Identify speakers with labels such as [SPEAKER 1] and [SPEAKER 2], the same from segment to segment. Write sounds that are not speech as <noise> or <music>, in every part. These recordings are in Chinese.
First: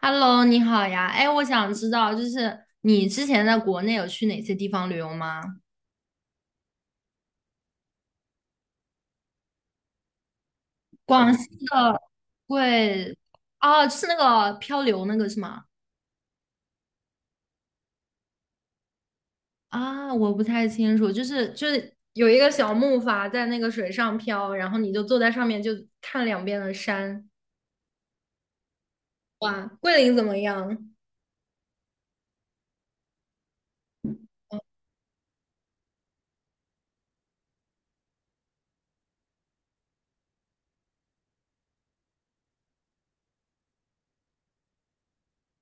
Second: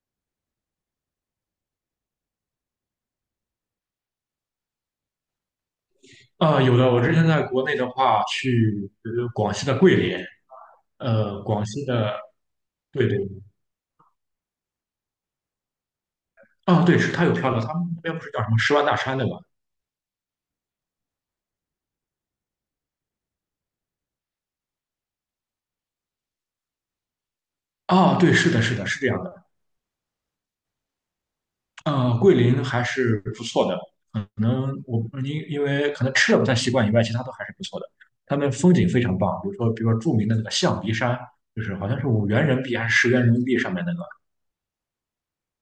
[SPEAKER 1] Hello，你好呀。哎，我想知道，你之前在国内有去哪些地方旅游吗？
[SPEAKER 2] 啊、有的。我之前在国内的话，去广西的桂林，
[SPEAKER 1] 广
[SPEAKER 2] 呃，
[SPEAKER 1] 西
[SPEAKER 2] 广西
[SPEAKER 1] 的
[SPEAKER 2] 的，对
[SPEAKER 1] 贵，
[SPEAKER 2] 对。
[SPEAKER 1] 哦，就是那个漂流那个是吗？
[SPEAKER 2] 啊，对，是它有沙乐，他们那边不是叫什么十万大山对吗？
[SPEAKER 1] 啊，我不太清楚，就是有一个小木筏在那个水上漂，然后你就坐在上面就看两边的山。
[SPEAKER 2] 啊，对，是的，是的，是这样的。
[SPEAKER 1] 哇，桂林怎么样？
[SPEAKER 2] 呃，桂林还是不错的，可能我因为可能吃的不太习惯以外，其他都还是不错的。他们风景非常棒，比如说，比如说著名的那个象鼻山，就是好像是5元人民币还是10元人民币上面那个。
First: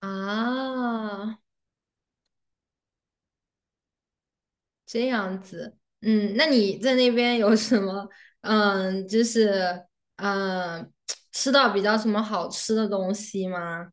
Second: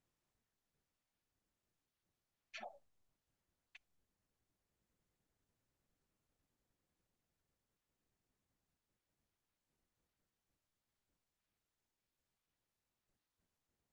[SPEAKER 1] 啊，这样子，嗯，那你在那边有什么，嗯，就是嗯，吃到比较什么好吃的东西吗？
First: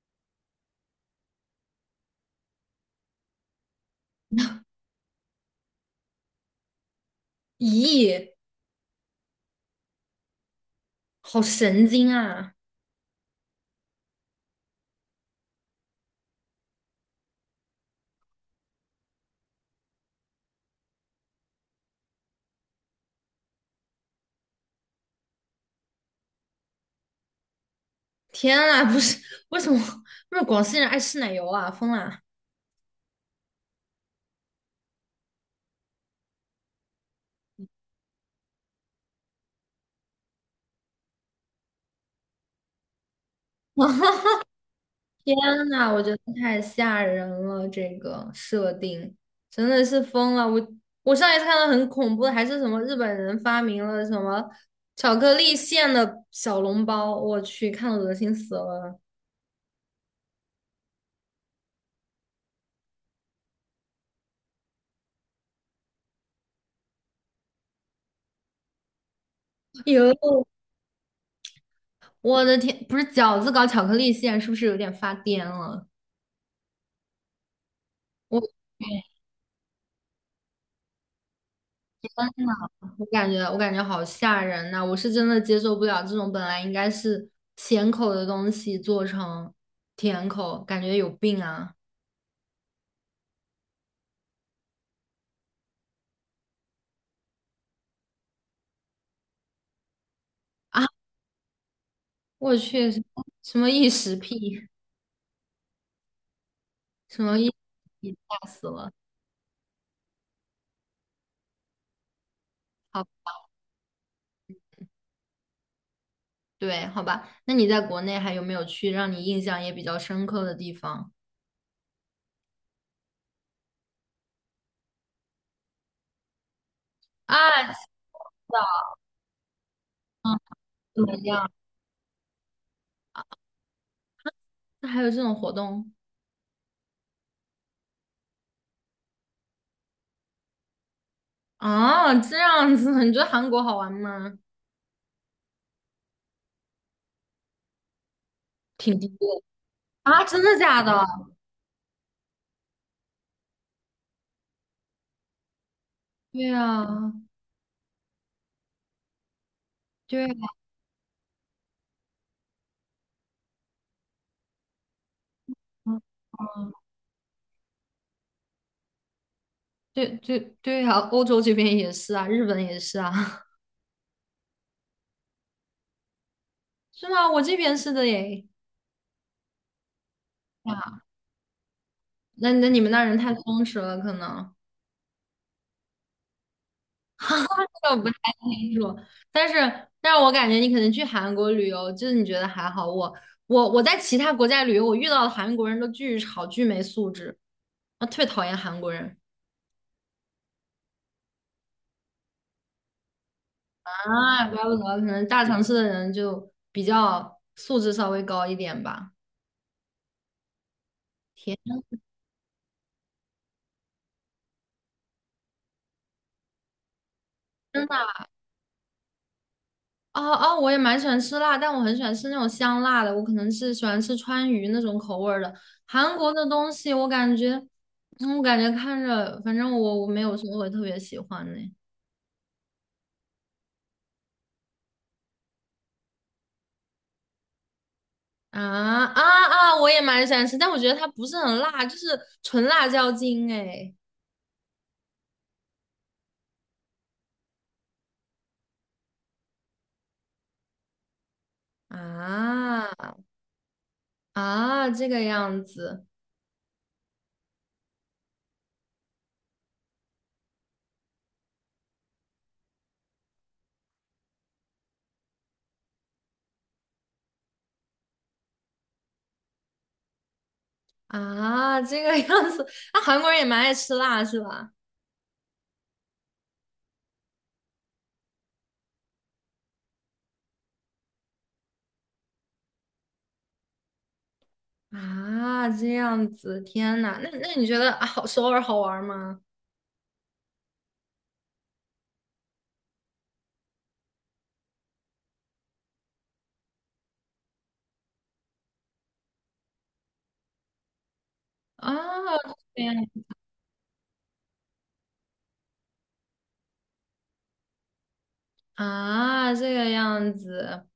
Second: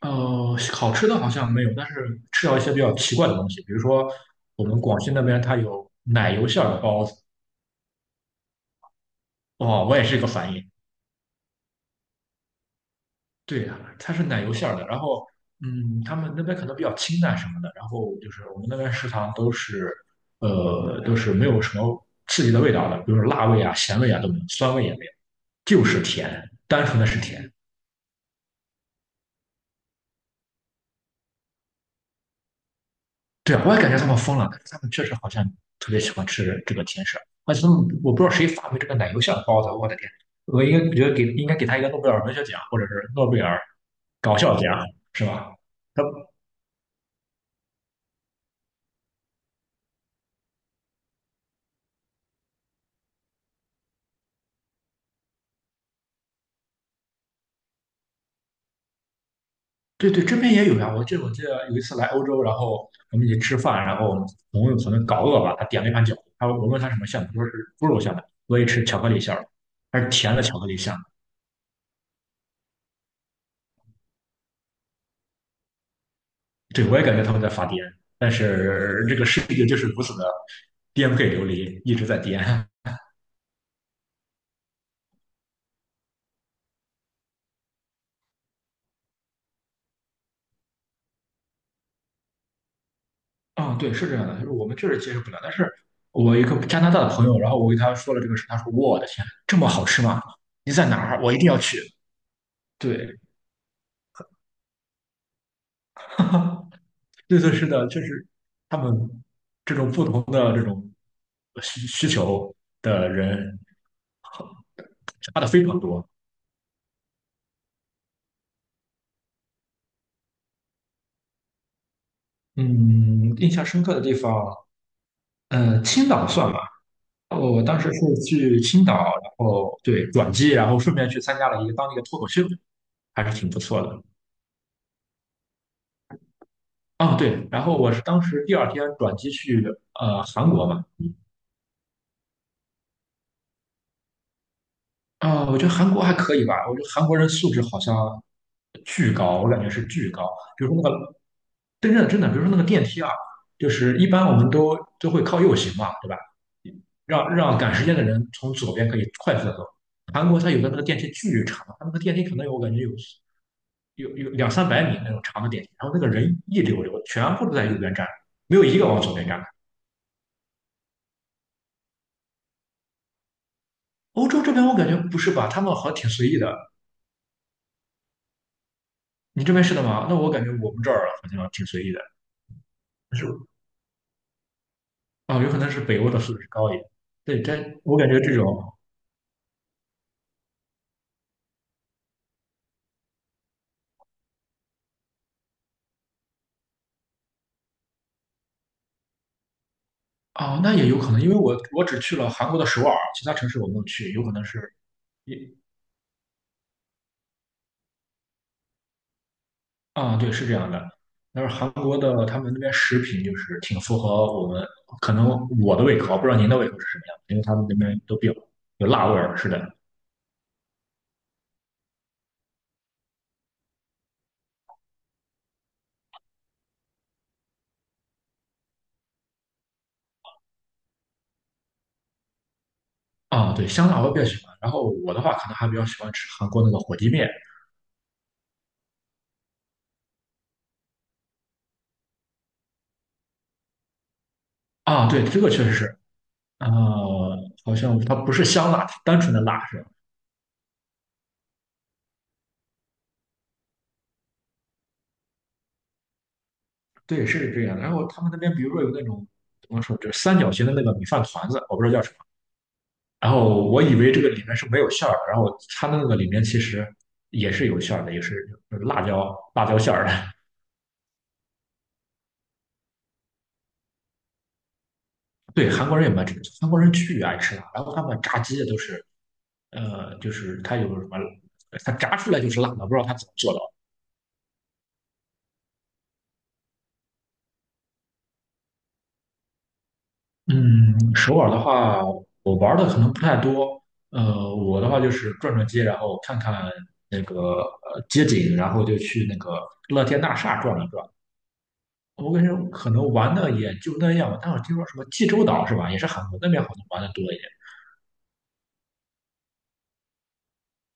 [SPEAKER 2] 呃，好吃的好像没有，但是吃到一些比较奇怪的东西，比如说我们广西那边它有奶油馅儿的包子。
[SPEAKER 1] 咦，
[SPEAKER 2] 哦，我也是一个反应。
[SPEAKER 1] 好神经啊！
[SPEAKER 2] 对呀，它是奶油馅儿的，然后他们那边可能比较清淡什么的，然后就是我们那边食堂都是都是没有什么刺激的味道的，比如说辣味啊、咸味啊都没有，酸味也没有，就是甜，单纯的是甜。
[SPEAKER 1] 天啊，不是，为什么 <laughs> 广西人爱吃奶油啊？疯了！
[SPEAKER 2] 对，我也感觉他们疯了，但是他们确实好像特别喜欢吃这个甜食，而且他们我不知道谁发明这个奶油馅的包子。我的天，我应该觉得给应该给他一个诺贝尔文学奖或者是诺贝尔搞笑奖，是
[SPEAKER 1] 天
[SPEAKER 2] 吧？
[SPEAKER 1] 呐，我
[SPEAKER 2] 他
[SPEAKER 1] 觉得太吓人了，这个设定真的是疯了。我上一次看到很恐怖的，还是什么日本人发明了什么巧克力馅的小笼包，我去，看得恶心死了。
[SPEAKER 2] 对对，这边也有呀，我记得有一次来欧洲，然后我们一起吃饭，然后我们朋友可能搞饿吧，他点了一盘饺子，他我问他什么馅的他说是猪肉馅的，我也吃巧克力馅儿，还是甜的
[SPEAKER 1] 哟，
[SPEAKER 2] 巧克力馅。
[SPEAKER 1] 我的天，不是饺子搞巧克力馅，是不是有点发癫了？
[SPEAKER 2] 对，我也感觉他们在发癫，但
[SPEAKER 1] 我
[SPEAKER 2] 是这个世界就是如此的颠沛流离，一直在颠。
[SPEAKER 1] 我感觉好吓人呐、我是真的接受不了这种本来应该是咸口的东西做成甜口，感觉有病啊！
[SPEAKER 2] 啊、对，是这样的，就是我们确实接受不了。但是我一个加拿大的朋友，然后我给他说了这个事，他说：“我的天，这么好吃吗？你
[SPEAKER 1] 啊，
[SPEAKER 2] 在哪儿？我一定要去。”
[SPEAKER 1] 我去，什
[SPEAKER 2] 对，
[SPEAKER 1] 么什么异食癖，
[SPEAKER 2] <laughs>
[SPEAKER 1] 什么
[SPEAKER 2] 对
[SPEAKER 1] 异
[SPEAKER 2] 对，
[SPEAKER 1] 食
[SPEAKER 2] 是的，就是
[SPEAKER 1] 吓死
[SPEAKER 2] 他
[SPEAKER 1] 了。
[SPEAKER 2] 们这种不同的需求
[SPEAKER 1] 好，
[SPEAKER 2] 的人差的非常多。
[SPEAKER 1] 对，好吧。那你在国内还有没有去让你印象也比较深刻的地方
[SPEAKER 2] 嗯，印象深刻的地方，呃，青岛算吗？我
[SPEAKER 1] 啊？
[SPEAKER 2] 当时是
[SPEAKER 1] 知道
[SPEAKER 2] 去青岛，然后对转
[SPEAKER 1] 嗯，
[SPEAKER 2] 机，然后顺
[SPEAKER 1] 怎
[SPEAKER 2] 便
[SPEAKER 1] 么
[SPEAKER 2] 去参加
[SPEAKER 1] 样？
[SPEAKER 2] 了一个当地的脱口秀，还是挺不错的。
[SPEAKER 1] 那还有这种活动
[SPEAKER 2] 啊，对，然后我是当时第二天转机去韩国嘛。
[SPEAKER 1] 啊？这样子，你觉得韩国好玩吗？
[SPEAKER 2] 啊，我觉得韩国还可以吧，我觉得韩国人素质好像
[SPEAKER 1] 挺低
[SPEAKER 2] 巨
[SPEAKER 1] 调
[SPEAKER 2] 高，
[SPEAKER 1] 的
[SPEAKER 2] 我感觉是巨
[SPEAKER 1] 啊？
[SPEAKER 2] 高。
[SPEAKER 1] 真的
[SPEAKER 2] 比如
[SPEAKER 1] 假
[SPEAKER 2] 说那
[SPEAKER 1] 的？
[SPEAKER 2] 个，真的真的，比如说那个电梯啊，就是一般我们都会靠右行嘛，对吧？
[SPEAKER 1] 对啊，
[SPEAKER 2] 让赶时间的人从左边可以快速的走。
[SPEAKER 1] 对
[SPEAKER 2] 韩
[SPEAKER 1] 啊，
[SPEAKER 2] 国它有的那个电梯巨长，它那个电梯可能有我感觉有两三百米那种长的电梯，然后那个人一
[SPEAKER 1] 嗯，
[SPEAKER 2] 溜溜，全部都在右边站，没有一个往左边站。
[SPEAKER 1] 对对对啊，欧洲这边也是啊，日本也是啊，<laughs>
[SPEAKER 2] 欧洲这边我感觉不是吧，他们好像挺随意的。
[SPEAKER 1] 是吗？我这边是的耶。
[SPEAKER 2] 你这边是的吗？那我感觉我们这
[SPEAKER 1] 啊，
[SPEAKER 2] 儿好像挺随意的。
[SPEAKER 1] 那那你们那人
[SPEAKER 2] 但是
[SPEAKER 1] 太松弛了，可能。
[SPEAKER 2] 啊、有可能是北欧的素质高一点。对，
[SPEAKER 1] <laughs>
[SPEAKER 2] 但
[SPEAKER 1] 这个
[SPEAKER 2] 我
[SPEAKER 1] 不
[SPEAKER 2] 感
[SPEAKER 1] 太
[SPEAKER 2] 觉这种
[SPEAKER 1] 清楚，但是但是我感觉你可能去韩国旅游，就是你觉得还好。我我在其他国家旅游，我遇到的韩国人都巨吵、巨没素质，我特别讨厌韩国人
[SPEAKER 2] 啊、那也有可能，因为我只去了韩国的首尔，其他城市我没有去，有可能
[SPEAKER 1] 啊，
[SPEAKER 2] 是。
[SPEAKER 1] 怪不得可能大城市的人就比较素质稍微高一点吧。
[SPEAKER 2] 啊，对，是这样的。但是
[SPEAKER 1] 天，
[SPEAKER 2] 韩国的他们那边食品就是挺符合我们，可能我的胃口，不知道您的胃口是什么样的，因为他们那
[SPEAKER 1] 真
[SPEAKER 2] 边
[SPEAKER 1] 的
[SPEAKER 2] 都比较有辣味儿，是的。
[SPEAKER 1] 哦哦，我也蛮喜欢吃辣，但我很喜欢吃那种香辣的，我可能是喜欢吃川渝那种口味儿的。韩国的东西我感觉，嗯我感觉看着，反正我没有什么会特别喜欢的。
[SPEAKER 2] 啊，对，香辣我比较喜欢。然后我的话，可能还比较喜欢吃韩国那个火鸡面。
[SPEAKER 1] 啊啊啊！我也蛮喜欢吃，但我觉得它不是很辣，就是纯辣椒精哎。
[SPEAKER 2] 啊，对，这个确实是。啊、好像它不是香辣，单纯的辣是吧？
[SPEAKER 1] 啊啊，
[SPEAKER 2] 对，是这样的。然后他们那边，比如说有那种怎么说，就是三角形的那个米饭团子，我不知道叫什么。然后我以为这个里面是没有馅儿的，然后它的那个里面其实也是有馅儿的，也是那个辣椒馅儿的。
[SPEAKER 1] 这个样子。那、韩国人也蛮爱吃辣是吧？
[SPEAKER 2] 对，韩国人也蛮吃，韩国人巨爱吃辣，然后他们炸鸡都是。呃，就是它有什么，它炸出来就是辣的，不知道它怎么做到。
[SPEAKER 1] 啊，这样子，天呐，那那你觉得啊好首尔好玩吗？
[SPEAKER 2] 嗯，首尔的话，我玩的可能不太多。呃，我的话就是转转街，然后看看那个街景，然后就去那个乐天大厦转一转。
[SPEAKER 1] 啊，
[SPEAKER 2] 我跟你说，
[SPEAKER 1] 这
[SPEAKER 2] 可
[SPEAKER 1] 样
[SPEAKER 2] 能玩的也就那样吧。但我听说什么济州岛是吧，也是韩国那边好像玩的多一点。
[SPEAKER 1] 啊，这个样子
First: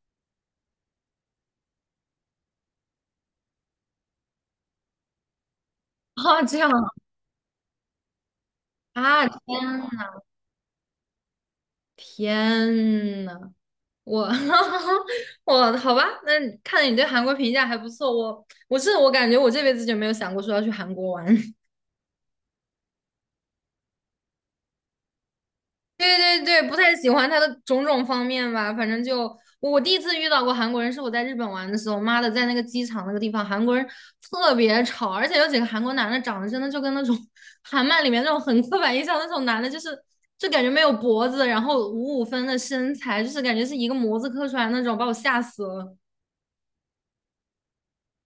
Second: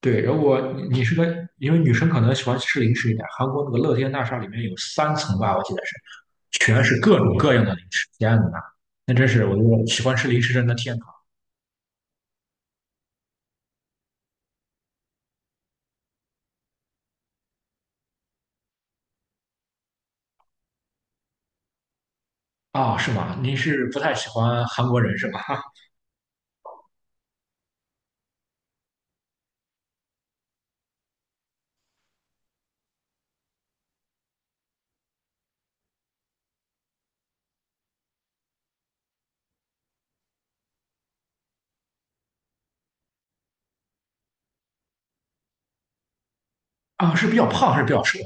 [SPEAKER 2] 对，如果你你是个，因为女生可能喜欢吃零食一点，韩国那个乐天大厦里面有3层吧，我记得是，
[SPEAKER 1] 啊，这样
[SPEAKER 2] 全是各种各样的零食。天哪，那
[SPEAKER 1] 啊，
[SPEAKER 2] 真是我
[SPEAKER 1] 天
[SPEAKER 2] 就喜
[SPEAKER 1] 呐
[SPEAKER 2] 欢吃零食人的天
[SPEAKER 1] 天呐，我 <laughs> 我好吧，那你看来你对韩国评价还不错。我是我感觉我这辈子就没有想过说要去韩国玩。<laughs>
[SPEAKER 2] 堂啊。是吗？您是不太喜欢韩国人是吧？<laughs>
[SPEAKER 1] 对对对，不太喜欢他的种种方面吧。反正就我我第一次遇到过韩国人，是我在日本玩的时候，妈的，在那个机场那个地方，韩国人特别吵，而且有几个韩国男的长得真的就跟那种 <laughs> 韩漫里面那种很刻板印象那种男的，就感觉没有脖子，然后五五分的身材，就是感觉是一个模子刻出来那种，把我吓死了。
[SPEAKER 2] 啊，是比较胖，还是比较瘦，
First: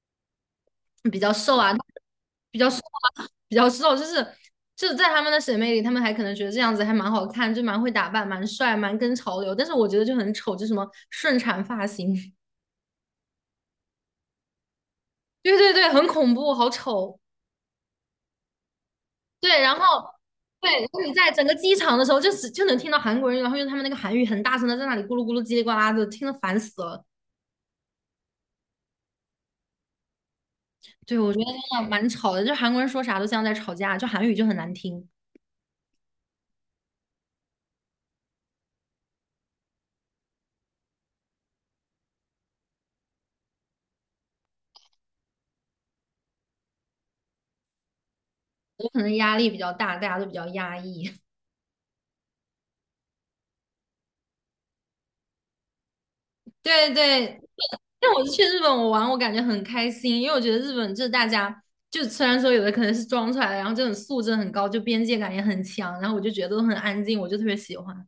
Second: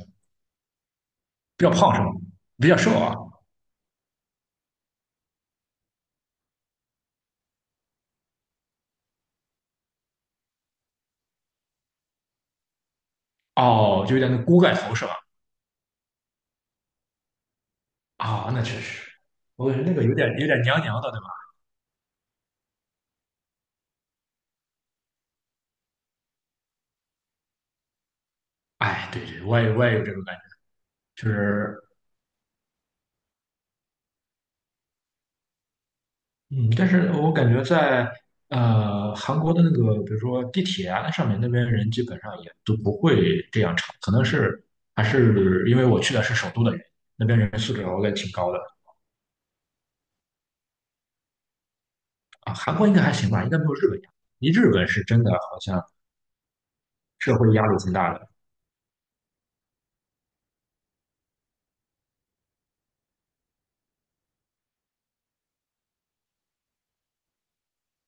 [SPEAKER 1] 比较瘦
[SPEAKER 2] 比较
[SPEAKER 1] 啊，
[SPEAKER 2] 胖是吗？比较瘦啊？
[SPEAKER 1] 比较瘦，就是在他们的审美里，他们还可能觉得这样子还蛮好看，就蛮会打扮，蛮帅，蛮跟潮流。但是我觉得就很丑，就什么顺产发型，
[SPEAKER 2] 哦，就有点那锅盖头是吧？
[SPEAKER 1] <laughs> 对对对，很恐怖，好丑。
[SPEAKER 2] 啊，那确实，
[SPEAKER 1] 对，
[SPEAKER 2] 我感觉那个有点娘
[SPEAKER 1] 然后
[SPEAKER 2] 娘的。
[SPEAKER 1] 你在整个机场的时候，就能听到韩国人，然后用他们那个韩语很大声的在那里咕噜咕噜叽里呱啦的，听得烦死了。
[SPEAKER 2] 哎，对对，我也有这种感觉，
[SPEAKER 1] 对，
[SPEAKER 2] 就
[SPEAKER 1] 我觉得
[SPEAKER 2] 是。
[SPEAKER 1] 真的蛮吵的，就韩国人说啥都像在吵架，就韩语就很难听，
[SPEAKER 2] 嗯，但是我感觉在韩国的那个，比如说地铁啊，那上面那边人基本上也都不会这样吵，可能是还是因为我去的是首都的原因，那边人素质我感觉挺高的。
[SPEAKER 1] 我可能压力比较大，大家都比较压抑。
[SPEAKER 2] 啊，韩国应该还行吧，应该没有日本压力，日本是真的好像
[SPEAKER 1] 对
[SPEAKER 2] 社
[SPEAKER 1] 对，
[SPEAKER 2] 会压力挺
[SPEAKER 1] 但
[SPEAKER 2] 大
[SPEAKER 1] 我
[SPEAKER 2] 的。
[SPEAKER 1] 去日本我玩，我感觉很开心，因为我觉得日本就是大家，就虽然说有的可能是装出来的，然后这种素质很高，就边界感也很强，然后我就觉得都很安静，我就特别喜欢。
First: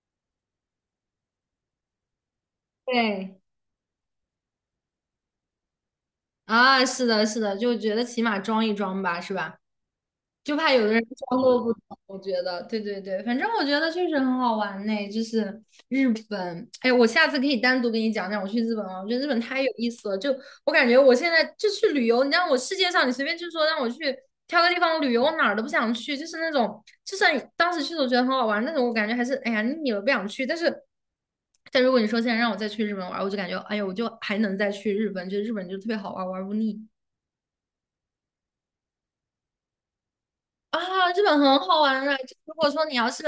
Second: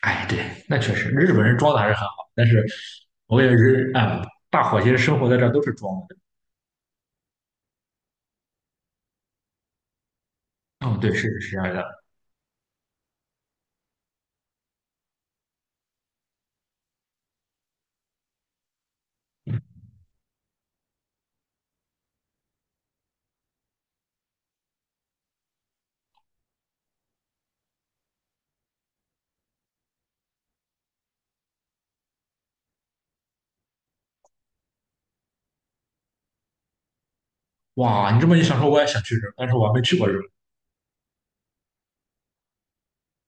[SPEAKER 2] 哎，对，那确实，日本人装的还是很好，但是
[SPEAKER 1] 对，
[SPEAKER 2] 我也是啊，大伙其实生活在这儿都是装的。
[SPEAKER 1] 啊，是的，是的，就觉得起码装一装吧，是吧？就怕有的
[SPEAKER 2] 嗯，
[SPEAKER 1] 人
[SPEAKER 2] 对，
[SPEAKER 1] 消
[SPEAKER 2] 是这
[SPEAKER 1] 作不
[SPEAKER 2] 样
[SPEAKER 1] 懂，
[SPEAKER 2] 的。
[SPEAKER 1] 我觉得，对对对，反正我觉得确实很好玩呢，日本，哎，我下次可以单独跟你讲讲我去日本啊，我觉得日本太有意思了，我感觉我现在就去旅游，你让我世界上你随便就说让我去挑个地方旅游，我哪儿都不想去，就是那种，就算你当时去的时候觉得很好玩，那种我感觉还是哎呀腻了不想去，但是。但如果你说现在让我再去日本玩我就感觉，哎呀，我就还能再去日本，就日本就特别好玩玩不腻。
[SPEAKER 2] 哇，你这么一想说，我也想去日本，但是我还没去过日本。
[SPEAKER 1] 啊，日本很好玩的。就如果说你要是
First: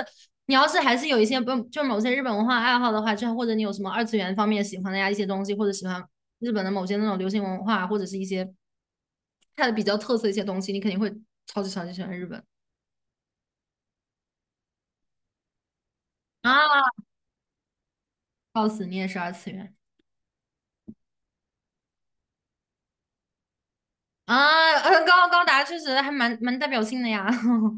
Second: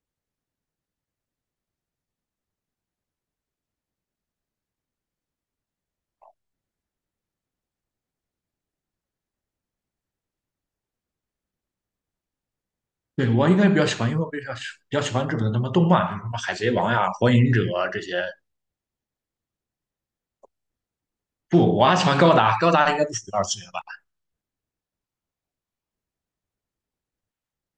[SPEAKER 1] 你要是还是有一些不就是某些日本文化爱好的话，就或者你有什么二次元方面喜欢的呀一些东西，或者喜欢日本的某些那种流行文化，或者是一些它的比较特色一些东西，你肯定会超级超级喜欢日本
[SPEAKER 2] 对，我应该比较喜欢，因为我比较喜比较喜欢日本的什么动漫，比如什么《海贼王》
[SPEAKER 1] 啊！
[SPEAKER 2] 呀、《火影忍者》这些。
[SPEAKER 1] 告诉你也是二次元
[SPEAKER 2] 不，我还喜欢高达，高达应该不属于二次元吧？
[SPEAKER 1] 啊，呃高达确实还蛮代表性的呀。<laughs>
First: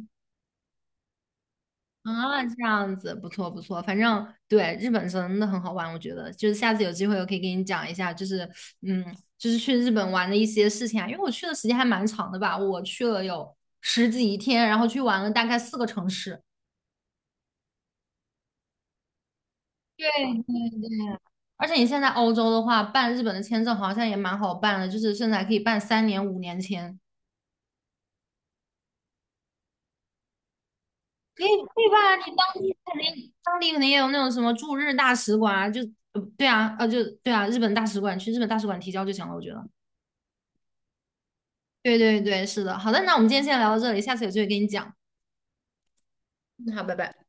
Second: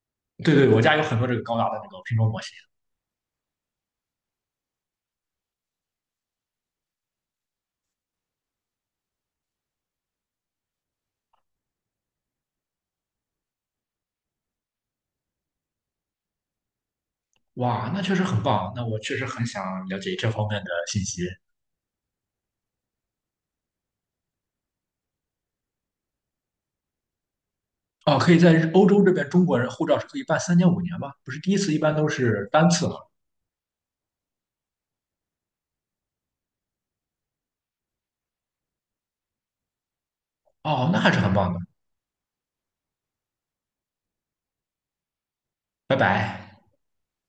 [SPEAKER 2] 对对，我家有很多这个高达的那个拼装模
[SPEAKER 1] 啊，
[SPEAKER 2] 型。
[SPEAKER 1] 这样子不错不错，反正对日本真的很好玩，我觉得就是下次有机会我可以给你讲一下，嗯，就是去日本玩的一些事情啊，因为我去的时间还蛮长的吧，我去了有十几天，然后去玩了大概4个城市。
[SPEAKER 2] 哇，那确实很棒，那我确实很想了
[SPEAKER 1] 对
[SPEAKER 2] 解这方面的
[SPEAKER 1] 对
[SPEAKER 2] 信
[SPEAKER 1] 对，
[SPEAKER 2] 息。
[SPEAKER 1] 而且你现在欧洲的话，办日本的签证好像也蛮好办的，就是甚至还可以办3年、5年签。
[SPEAKER 2] 哦，可以在日欧洲这边，中国人护照是可以办3年、5年吗？不是
[SPEAKER 1] 也
[SPEAKER 2] 第一次一
[SPEAKER 1] 对
[SPEAKER 2] 般都
[SPEAKER 1] 吧？你
[SPEAKER 2] 是
[SPEAKER 1] 当
[SPEAKER 2] 单
[SPEAKER 1] 地
[SPEAKER 2] 次吗？
[SPEAKER 1] 肯定，当地肯定也有那种什么驻日大使馆啊，就对啊，日本大使馆去日本大使馆提交就行了，我觉得。
[SPEAKER 2] 哦，那还是很棒的。
[SPEAKER 1] 对对对，是的。好的，那我们今天先聊到这里，下次有机会跟你讲。
[SPEAKER 2] 拜拜。
[SPEAKER 1] 嗯好，拜拜。